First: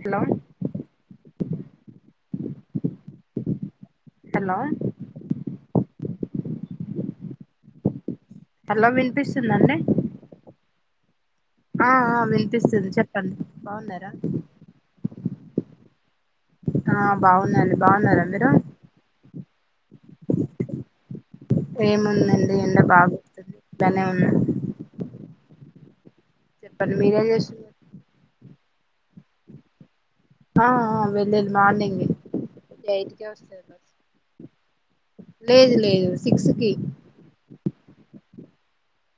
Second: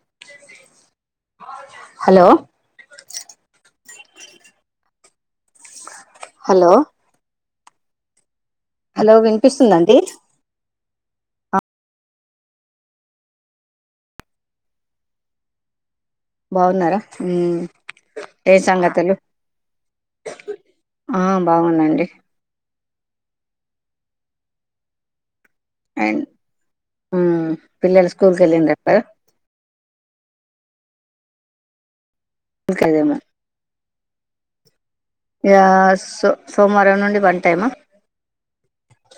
Hello hello hello hello hello వినిపిస్తుందండి ఆ ఆ వినిపిస్తుంది చెప్పండి బాగున్నారా బాగున్నారా ఆ హ్మ్మ్ బాగున్నాండి బాగున్నారా మీరు ఏం సంగతులు ఆ బాగుందండి ఏముందండి ఎండ బాగా ఇంట్లోనే ఉన్నాం అం చెప్పండి మీరేం చేస్తున్నారు స్కూల్ కి ఎల్లుండి రా ఆ వెళ్ళిల్ మార్నింగ్ ఏ ఎయిట్ ఇంకాదేమో కే వస్తుంది బస్సు సో సిక్స్ కి సోమవారం నుండి వన్ టైమా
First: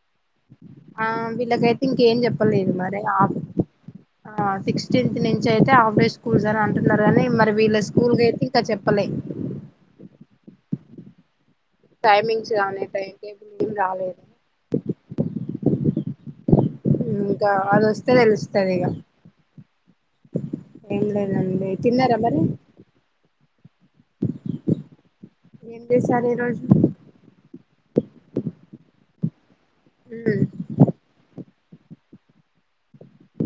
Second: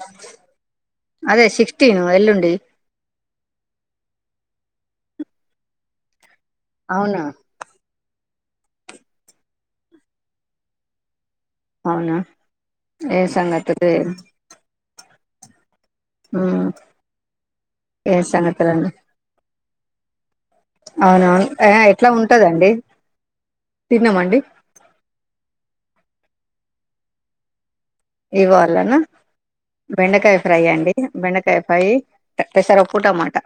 అ [inaudible] ఆ వీళ్ళకైతే ఇంక ఏం చెప్పలేదు మరి ఆ సిక్స్టీన్త్ నుంచి అయితే ఆ స్కూల్స్ అని అంటున్నారు అవునా కానీ మరి వీళ్ళ స్కూల్ క అయితే ఇంకా చెప్పలే అవునా టైమింగ్స్ కానీ టైం టేబుల్ ఏం రాలేదు మ్మ్ ఇంకా వాళ్ళ వస్తే ఏం తెలుస్తుంది ఇక అవునాను ఎట్లా తిన్నారా మరి ఉంటదండి తిన్నామండి ఏ సార్ ఈ రోజు ఇవా లనా బెండకాయ ఫ్రై అండి బెండకాయ ఫ్రై పెసరప్పు టమాట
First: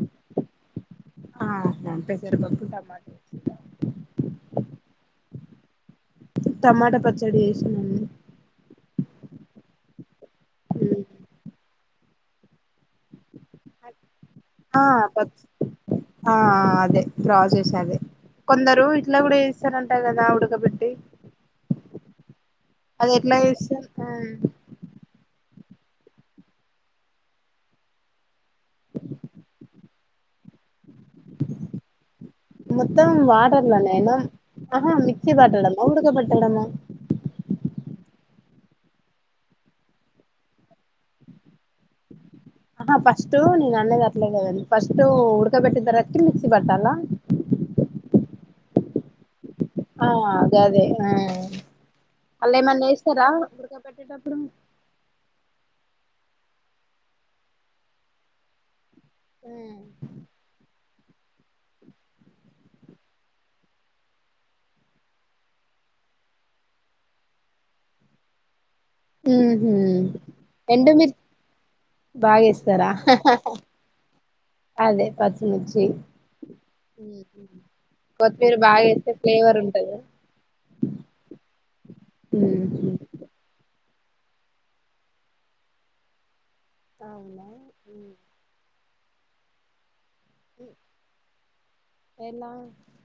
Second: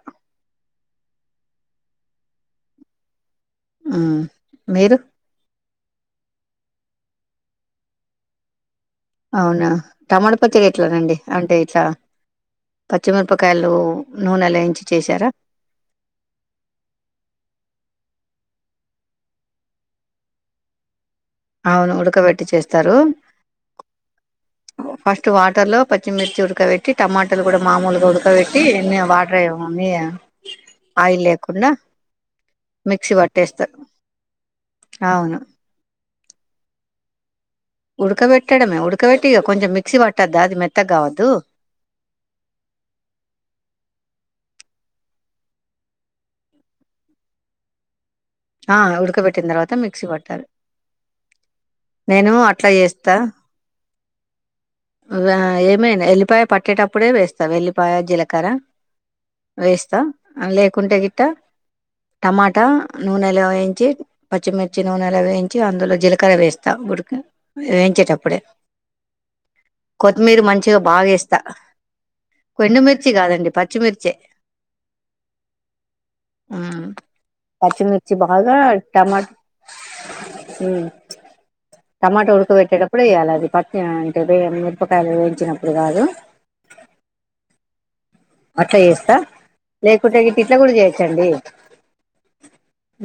ఆ పేసర్ పప్పు టమాట ఉమ్ మీరు టమాటా పచ్చడి ఉమ్ అవునా టమాట పచ్చడి ఎట్లా అండి అంటే ఇట్లా పచ్చిమి ర్ ఆ [unintelligible] అదే డ్రా చేసనేన్ కొందరు ఇట్లా కూడా ఇస్తారంట కదా ఉడకబెట్టి అవును ఉడకబెట్టి చేస్తారు అది ఎట్లా చేస్తారు ఫస్ట్ వా టర్లో పచ్చిమిర్చి ఉడకబెట్టి టమాటలు కూడా మామూలుగా ఉడకబెట్టి నీ వాటర్ వేయమని మొత్తం మిక్సీ పట్టేస్తారు వాటర్ల నేనా వాటర్ల ఆహా మిక్సి అవును పట్టడం ఉడకబెట్ డమ ఉడకబెట్టడమే ఉడకబెట్టిక కొంచెం మిక్సీ పట్టద్దా అది మెత్త కావద్దు ఆహా ఫస్ట్టు నేను అన్నది గట్లే కదండి ఫస్ట్టు ఉుడ్కబెట్టి న తర్వాత మిక్సి బట్టాలా ఆ ఉుడుకబట్టిందారవాత్ ఆగదే ఆ నేను అళ్ళ అట్లా ఏమన్నా చేస్తా వేస్తారా ఉడక పెట్టేటప్పుడు మేనా ఎల్లిపాయ పట్టేటప్పుడే వేస్తావు వెల్లిపాయ జీలకర్ర వేస్తా లేకుంటే ట్ట టమాటా నూనెలో వేయించి పచ్చిమిర్చి నూనెలో వేయించి అందులో జీలకర్ర వేస్తా ఉడికి వేయించేటప్పుడే ఉమ్ హు కొత్తిమీర మంచిగా బాగా ఎండుమిర్చి వేస్తా బాగాేస్తారా ఎండుమిర్చి కాదండి పచ్చిమిర్చే అదే పచ్చిమిర్చి ఉమ్ పచ్చిమిర్చి బాగా కొత్తిమీర ఏస్తే టమాట్ ఫ్లేవర్ ఉంటది ఉమ్ టమాటా ఉడకబెట్టేటప్పుడే ఏ యాలధి అది ప అంటే వేయ్య మిరపకాయలు వేయించినప్పుడు కాదు కావులే ట్ల చేస్తా లే కుట్ట ఇట్ల కూడా చేయచ్చండి ఎలా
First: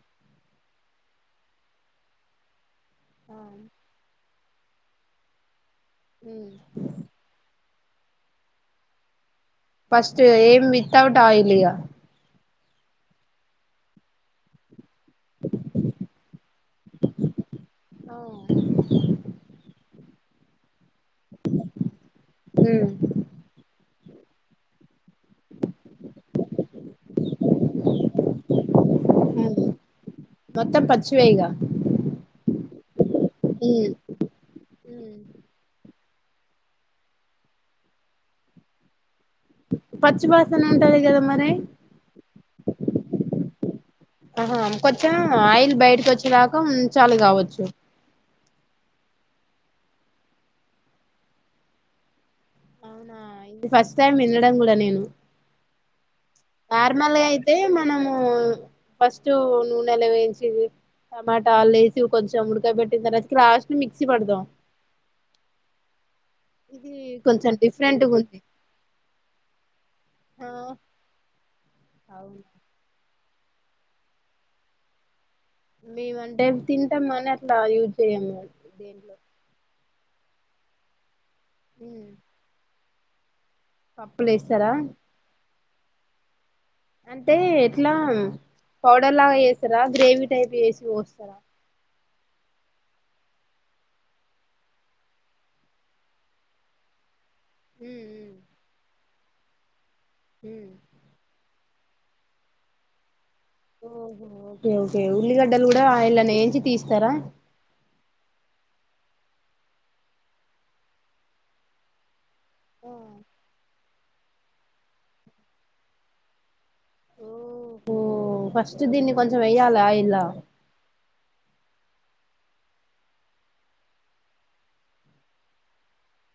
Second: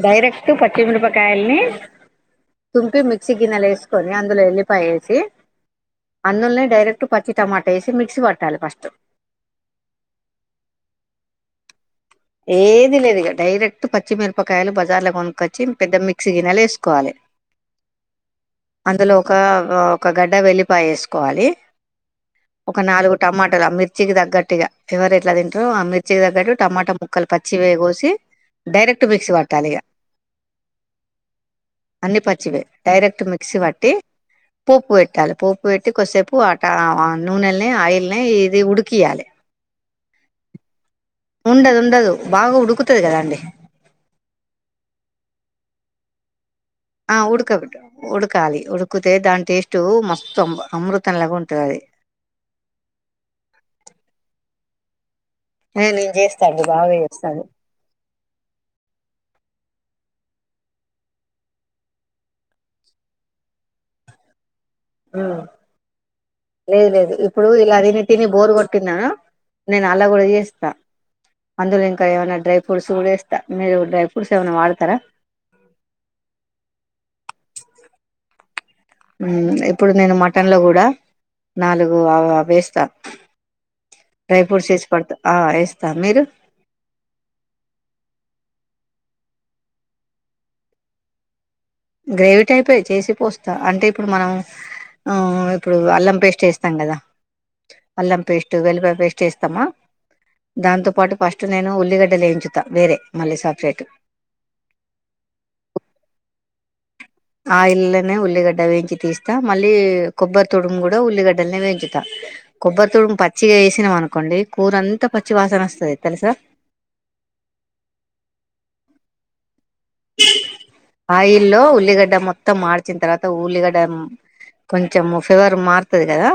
డైరెక్ట్ తూ పచ్చి మిరపకాయల్ని తుమ్ పి మిక్సి ఆ గినల్లా ఏస్కోని అన్ ఎల్లి పాయ వేసి అంన్ను ల్నే డైరెక్ట్ పచ్చి టమాట ఏసి మిక్సి పట్టాల ఫస్ట్ ఫస్ట్ ఏం వితౌట్ ఆయిల్ ఇక ఏది లేదు ఇక డైరెక్ట్ పచ్చిమిరపకాయలు బ బార్ కొనుక్కొచ్చి పెద్ద మిక్సీ గినాల వేసుకోవాలే అందులో ఒక ఆ ఒక గడ్డ వెలిపాయేసుకో సుకోవాలి ఒక నాలుగు టమాటాలు ఆ మిర్చికి తగ్గట్టుగా ఎట్లా తింటరు ఆ మిర్చి తగ్గట్టు టమాటా ముక్కలు పచ్చి వే కోసి డైరెక్ట్ మిక్స్ీ పట్టాలి ఇ మొత్తం పచ్చివే ఇగ అన్ని పచ్చి వే డైరెక్ట్ మిక్సీ పట్టి పోపు పెట్టాలి పోపు కొదిసేపు ఆట నూనెల్ని ఆయిల్ని ఇది ఉడికియాలి పచ్చివాసన ఉంటాది కద మరి ఉండదు ఉండదు బాగా ఉడుకుతది కదా అండి ఆహా కొంచెమైనా ఆయిల్ బయట గుచ్చలా ఆ ఉడ్కబట్టు ఉడుకాలి ఉుకుతే దాంట్ టేస్ట్ మస్తు అ అమృతంలాగా ఉంటుంది అది అవునా ఇది ఫస్ట్ టైమ్ వినడం కూడా నేను ఆ నేను చేస్తా అది బాగా నార్మల్గా చేస్తాను అయితే మనము ఫస్ట్ నూనెలో వేయించి టమాటా వాలు వేసి కొంచెం ఉడికాయ పెట్టిన తర్ రాస్ట్ మిక్సీ పడాం ఉ లేదు ఇది లేదు ఇప్పుడు కొంచెం ఇలా తిని డిఫరెంట్గా తిని ఉంది బోరు కొట్టిన్నాను నేను అలా కూడా ఆ చేస్తా అందులో ఇంకా ఏమైన్నా అవును డ్రై ఫ్రూట్స్ కూడాస్తా మీరు డ్రై ఫ్రూట్స్ ఏమైన్నా వాడతారా మేము అంటే తింటాం అని అట్లా యూజ్ చేయ్యము ఉ ఇప్పుడు నేను మట్ పట్టంలో కూడా నాలుగు ఉమ్, అవ ఆవేస్తా పప్పులు డ్రై ఫ్రూట్స్ వేస్తారా సేసి పడుత ఆ ఎ త మీరు అంటే ఎట్లా పౌడర్ లాగా వేస్తారా గ్రేవీ టైప్ వేసి పోస్తారా గ్రేవీ టైపే చేసి పోస్తా అంటే ఇప్పుడు మనం ఇప్పుడు అల్లం పేస్ట్ వేస్తాం కదా ఉమ్, అల్లం పేస్ట్ వెలుగ పేస్ట్ చేస్తమా ఉమ్, ఉమ్. దాంతో పాటు పాస్ నేను ఉల్లిగడ్డ లేేయించుతా వేరే మళ్ళీ సపరేట్ ఓహో ఓకే ఓకే ఉల్లిగడ్డలు కూడా ఇలా నేయించి తీసి ఆ ఇల్నే ఉల్లిగడ్డ వే కి తీస్తా మళ్ళీ కొబ్బరి తొడుము కూడా ఉల్లిగడ్డలని పెంచుతా కొబ్బరి ఆ తూడు పచ్చిగా వేసిన మనకు కోండి కూరంతా పచ్చి వాసన వస్తుంది తెలుసా ఓహో ఫస్ట్ దిన్ని కొంచసం ఆయిల్ ఉల్ కట్ట గడ మొత్తం మార్చిన తర్వాత ఉఊల్లిగడ్డ కొంచెం ఫ్లావర్ మారుతుంది కదా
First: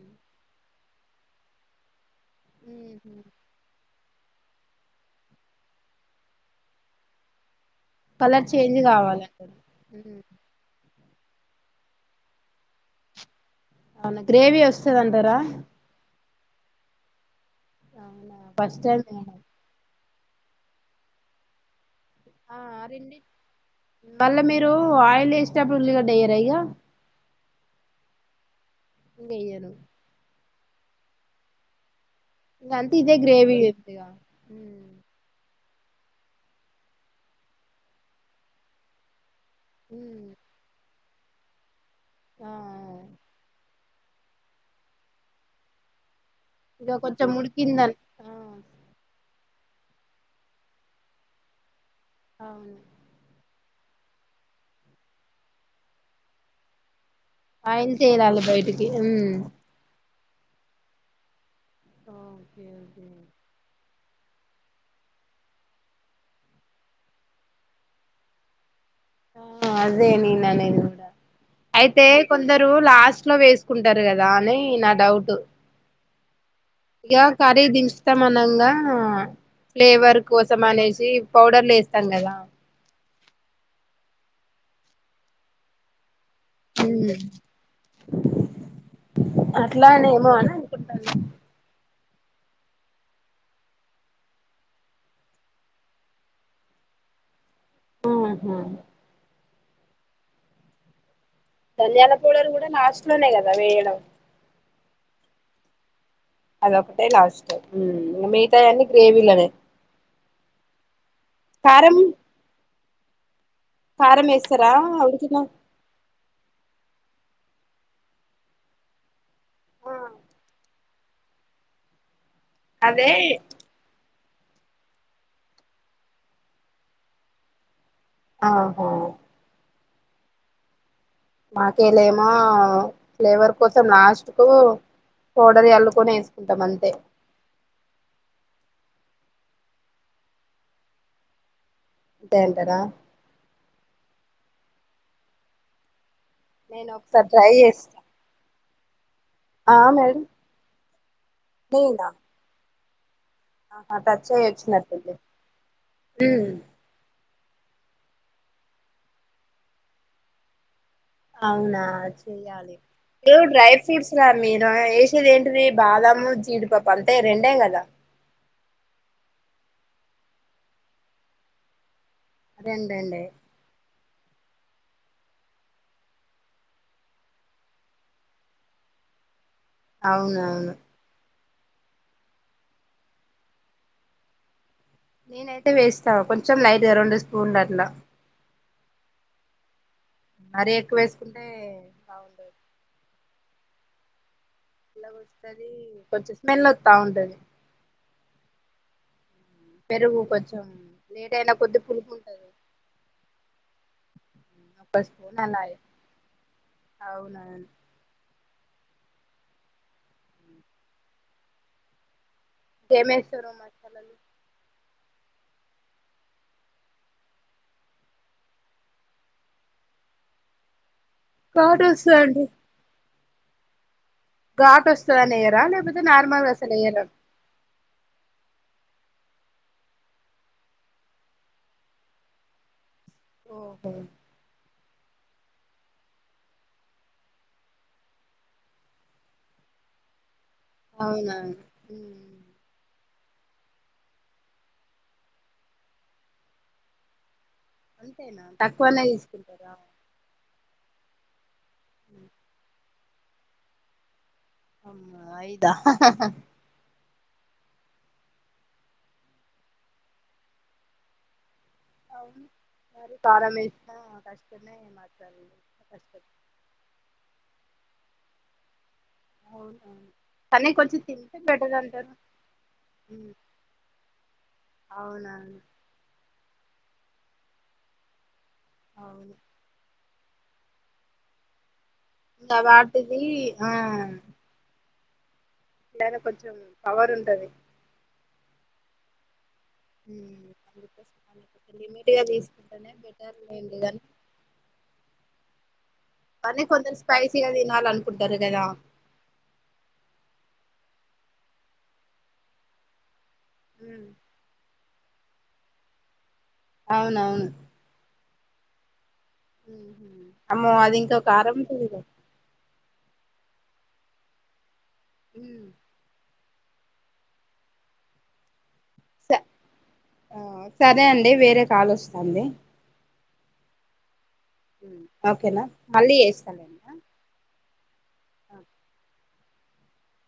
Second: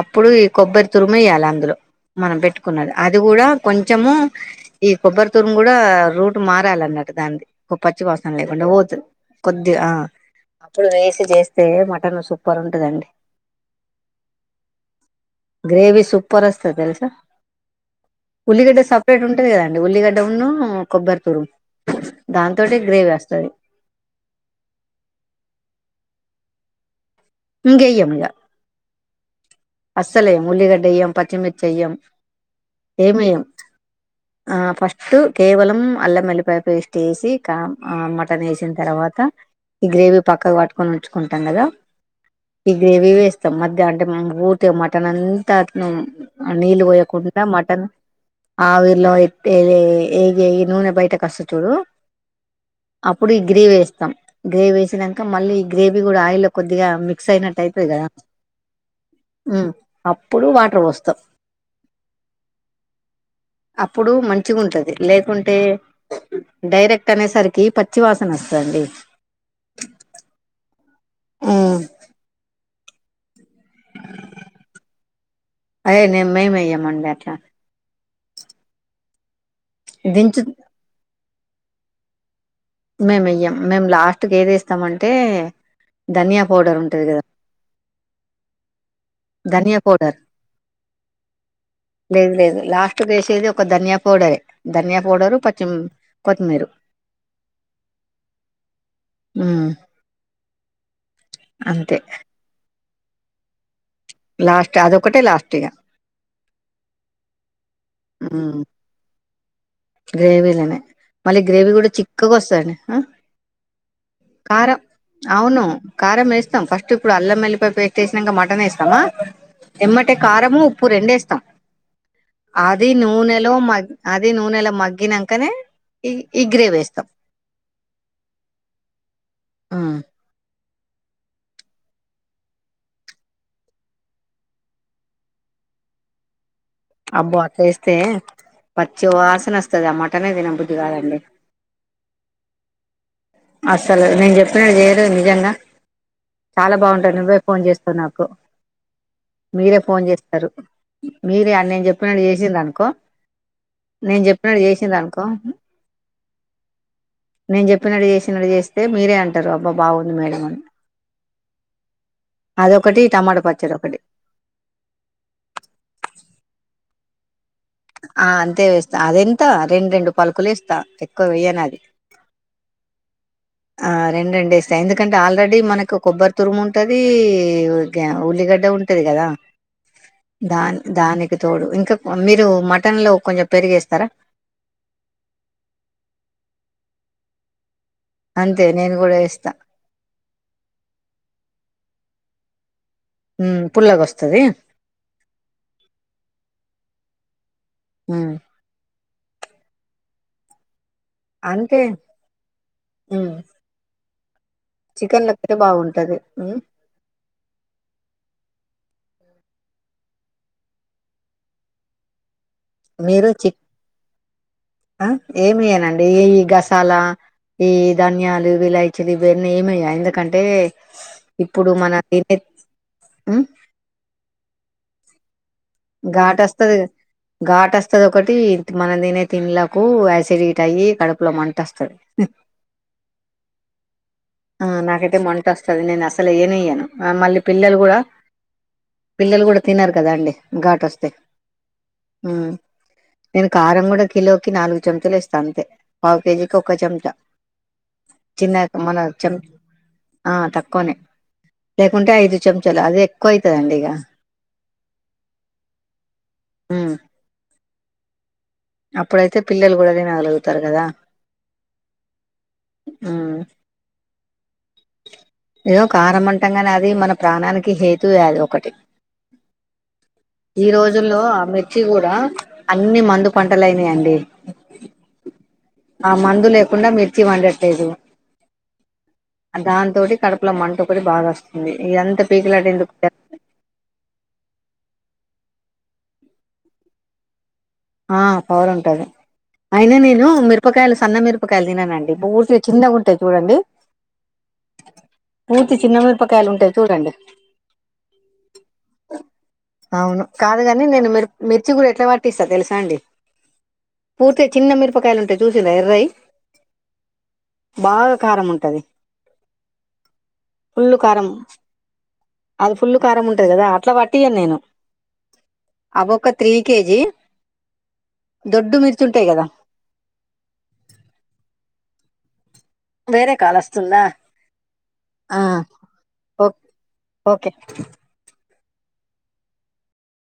అప్పుడు ఈ కొబ్బరి తురుమయ్యాలి అందులో మనం పెట్టుకున్నది అది కూడా కొంచము ఈ కొబ్బరి తురుము కూడా రూట్ మారాలన్నట్ దంది పచ్చి వాసన కలర్ లేకుండా చేంజ్ పోతు కావాలంట కొద్ది అప్పుడు వే చేస్తే మటన్ సూపర్ ఉంటదండి అవును గ్రేవి వస్తదంటారా పస్త తెలుస అవునా ఉల్లిగడ్డ ఫస్ట్ టైం సపరేట్ వినడం ఉంటంది కదండి ఉల్లిగడ్డ వున్న కొబ్బరి తూరు నమస్తే ఆ రండి మళ్ళా మీరు ఆయిల్ వేసేప్పుడు ఉల్లిగ డయ్యర్ అయగా ఇంగే ఎముగా గయ ఎను ఉల్లిగడ్డ ఎయ్యాం పచ్చిమిర్చి ఎయ్యాం ఇంగ అంతే ఇదే ఏమేయం గ్రేవీ ఉందిగా ఆ ఫస్ట్ ఉమ్ కేవలం అల్లంయల్లిపాయ పేస్ట్ వేసి మటన్ వేసిన తర్వాత ఈ గ్రేవి పక్కగా వాటుకొనుచు కుంటాం కదా ఆ ఈ గ్రేవీ వేస్తాం మధ అంట మూ అ మటన్ అంతా అను నీలు ఇగ కొంచెం పోయ్యకుంట మటన్ ఉడికిందని ఆ ఆవిరిలో అయి ఇగ నూనె బయటకస్త చూడు అవును అప్పుడు ఈ గ్రేవీ స్ గ్రేవీ వేసినాక మళ్ళీ ఈ గ్రేవీ కూడా ఆయిల్లో కొద్దిగా మి ఆయిల్ తేలాల బయటికి ఉమ్ అప్పుడు వాటర్ పోస్తాం ఆఓకే ఓకే అప్పుడు మంచిగా ఉంటది లేకుంటే డైరెక్ట్ అనేసరికి పచ్చివాసన వస్తుంది ఆ అదే నేననేది ఉమ్, అయితే కొందరు రు లాస్ట్ లో వేసు కుంటారు కదా అని నా డౌట్ అదే నేను మేము వెయ్యమండి ఇగ అట్లా కర్రీ దించు తమనంగా ఫ్లేవర్ దించు కోసం అనేసి పౌడర్లు వేస్తం కదా మేము ఎయ్యం మేము లాస్ట్కి ఏదేస్తామంటే ధనియా పౌడర్ ఉంటది కదా ధనియా అట్లా అనే పౌడర్ ఏమో అని అనుకుంటాను లేదు లేదు లాస్ట్ వేసేది ఒక ధనియా పౌడరే ధనియా పౌడరు పచిం కొత్తిమీరు ఆ హా ఉ ధనియాల పౌడరు కూడా లాస్ట్ ట్లోనే కదా వేయడం లాస్ట్ అదొకటే లాస్ట్గా అదొకటే లాస్ట్ ఉమ్ మిగతాయి అన్ని గ్రేవీలోనే గ్రేవీలనే మళ్ళీ గ్రేవీ కూడా కారం చిక్కగా వస్తందని కారం వేస్తారా కారం ఉడికిన అవును కారం వేస్తాం ఫస్ట్ ఇప్పుడు అల్లం ఎల్లిపాయ పేస్ట్ వేసినాక మటన్ వేస్తామా ఎమ్మటే కారము ఉప్పు రెండు ఎస్తాం అది అదే నూనెలో మగ అది నూనె ఎలా మగ్గినాకనే ఈ ఈ గ్రేవ ఎస్తాం ఆహో ఆ మాకేలేమో ఫ్లేవర్ కోసం లాస్ట్ కు పౌడర్ ఎల్లుకొని వేసుకుంటాంంత అబ్బో అట్లా ఇస్తే మత్ వాసన వస్తాది ఆ మటన్ నే తిన బుద్ది కాదండి ంటేంటార అస్సలు నేను చెప్పినడు చేయరు నిజంగా చాలా నేను బాగుంటాయి ఒకసారి నువ్వే ట్రై ఫోన్ చేస్తావు చేస్తా నాకు మీరే ఆ ఫోన్ మేడం చేస్తారు మీర నేను నేనా చెప్పినట్ చేసింది అనుకో ఆహా నేను టచ్చయ్య చెప్పినట్టు వచ్చినట్ చేసిండ్రు అనుకో నేను చెప్పినడు చేసి చిన్నడు చేస్తే మీరే అంటారు అబ్బా బాగుంది మేడ అని అదొకటి ఏ టమాటా డ్రై పచ్చడి ఒకటి ఫ్రూట్స్ రా మీరు వేసేది ఏంటిది బాదము జీడిపప్ వంతె రెండే కదా ఆ అంతే వేస్తా అదేం ఇత రెండు రెండు పలుకులు ఇస్తా ఎక్కువ వయ్యనిది అదేంటండీ ఆ రెండు రెండు వేస్తా ఎందుకంటే ఆల్రెడీ మనకు కొబ్బరి తురుము ఉంటది ఉల్లిగడ్డ ఉంటది కదా అవునవును దాన్ దాని తోడు ఇంకా మీరు మటన్ లో కొంచెం పెరిగేస్తారా నేనైయితే వేస్తా కొంచెం లైట్గా రెండు స్పూన్ల అట్ల అంతే నేను కూడా ఏస్తా మరీ ఎక్కువేసుకుంటే బాగుండదు ఉ పుల్లగ వస్తది ఇలాగ వస్తది కొంచెం స్మెల్ అత ఉంటది పెరుగు కొంచం అంతే ఊ ఒక చికెన్ల స్పూన్ పెర అలా బాగుంటది అవునవును మీరు చికెన్ జేమేశ్వరం మాసాలలు ఆ ఏమయ్యానండి ఈ గసాల ఈ ధన్యాలు విలాయిచీలు ఇవన్నీ ఏమయ్యా ఎందుకంటే ఇప్పుడు ఘాటు మన తినే వస్తదండి ఉ ఘాట్ వస్తదని ఎయం రా లేపోతే ఘాటు నార్మల్ అసలు వస్తది ఎయ్యర ఘాటు వస్తది ఒకటి మనం తినే తిండ్లకు యాసిడీట్ అయ్యి కడుపులో మంట వస్తది ఓహో ఆ నాకైతే మంట వస్తది నేను అసలు ఎయ్యనేఎయ్యను అ మళ్ళీ పిల్లలు కూడా పిల్లలు కూడా తినరు కదా అండి గాట్ వస్తె అవునా మ్మ్ ఊ నేను కారం కూడా కిలోకి నాలుగు చెంచలు ఏస్తా అంతే పావు కేజీకి ఒక చెంచా అంతేనా చిన్న తక్కువనే తీసుకుంటారా కొనే లేకుంటే ఐదు చెంచలు అదే కొయతదండిగ అమ్మ అయిదా ఉ అప్పుడైతే పిల్లలు కూడా తినగలుగుతారు కదా అవును మరి ఉమ్ కారమేష్నా కష్ ఏదో కారం అంటాంగానీ అది మన ప్రాణానికి హేత్ తూయాద ఒకటి అవునవును ఈ కానీ కొంచెం రోజుల్లో తింటే ఆ బెటర్ మిర్చి అంటారు కూడా అన్ని మందు మ్మ్ పంటలు అయినాయండి అవునవును ఆ మందులు కుండ మిర్చి వండట్లేదు అవును దాంతోటి కడుపులో మంట ఒకటి బాగా వస్తుంది ఇదంతా ఇంగ పీకిలాట ఎందుకు వాటిది ఆ లేదా కొంచెం పవర్ ఉంటది ఆ పవర్ ఉంటది అయినా నేను మిరపకాయలు అందుకోసం సన్న అని మిరపకాయలు కొంచెం లిమిట్ తిననండి గా బూర్తి తీసుకుంటేనే చిన్నగుంటాయి బెటర్ చూడండి లేండి కానీ పూతి చిన్నమిరపకాయలు కానీ ఉంటాయి కొందరు చూడండి స్పైసీగా తినాలి అనుకుంటారు కదా అవును కాదు కా నేన్ నేను మిర మిర్చీ కూడా ఎట్లపట్టిస్తా తెలుసా తాండే ఉమ్ పూర్తి చిన్న మిరు పకాయలు ఉంటాయి చూసిర్రా ఎర్రయి అవునవును బాగా కారం ఉంటది అమ్మో అది ఇంక కారముంటది ఫుల్లు కారం ఉంటది కదా అట్ల పట్టియను నేను హ అవొక త్రీ కేజీ దొడ్డు మిర్చి ఉంటాయి స కదా సరే అండి వేరే కాలు వస్తుంది వస్తుంది వేరే కాల్ వస్తుందా ఆ ఓకేనా మళ్ళీ ఓ- చేస్తలేనా ఓకే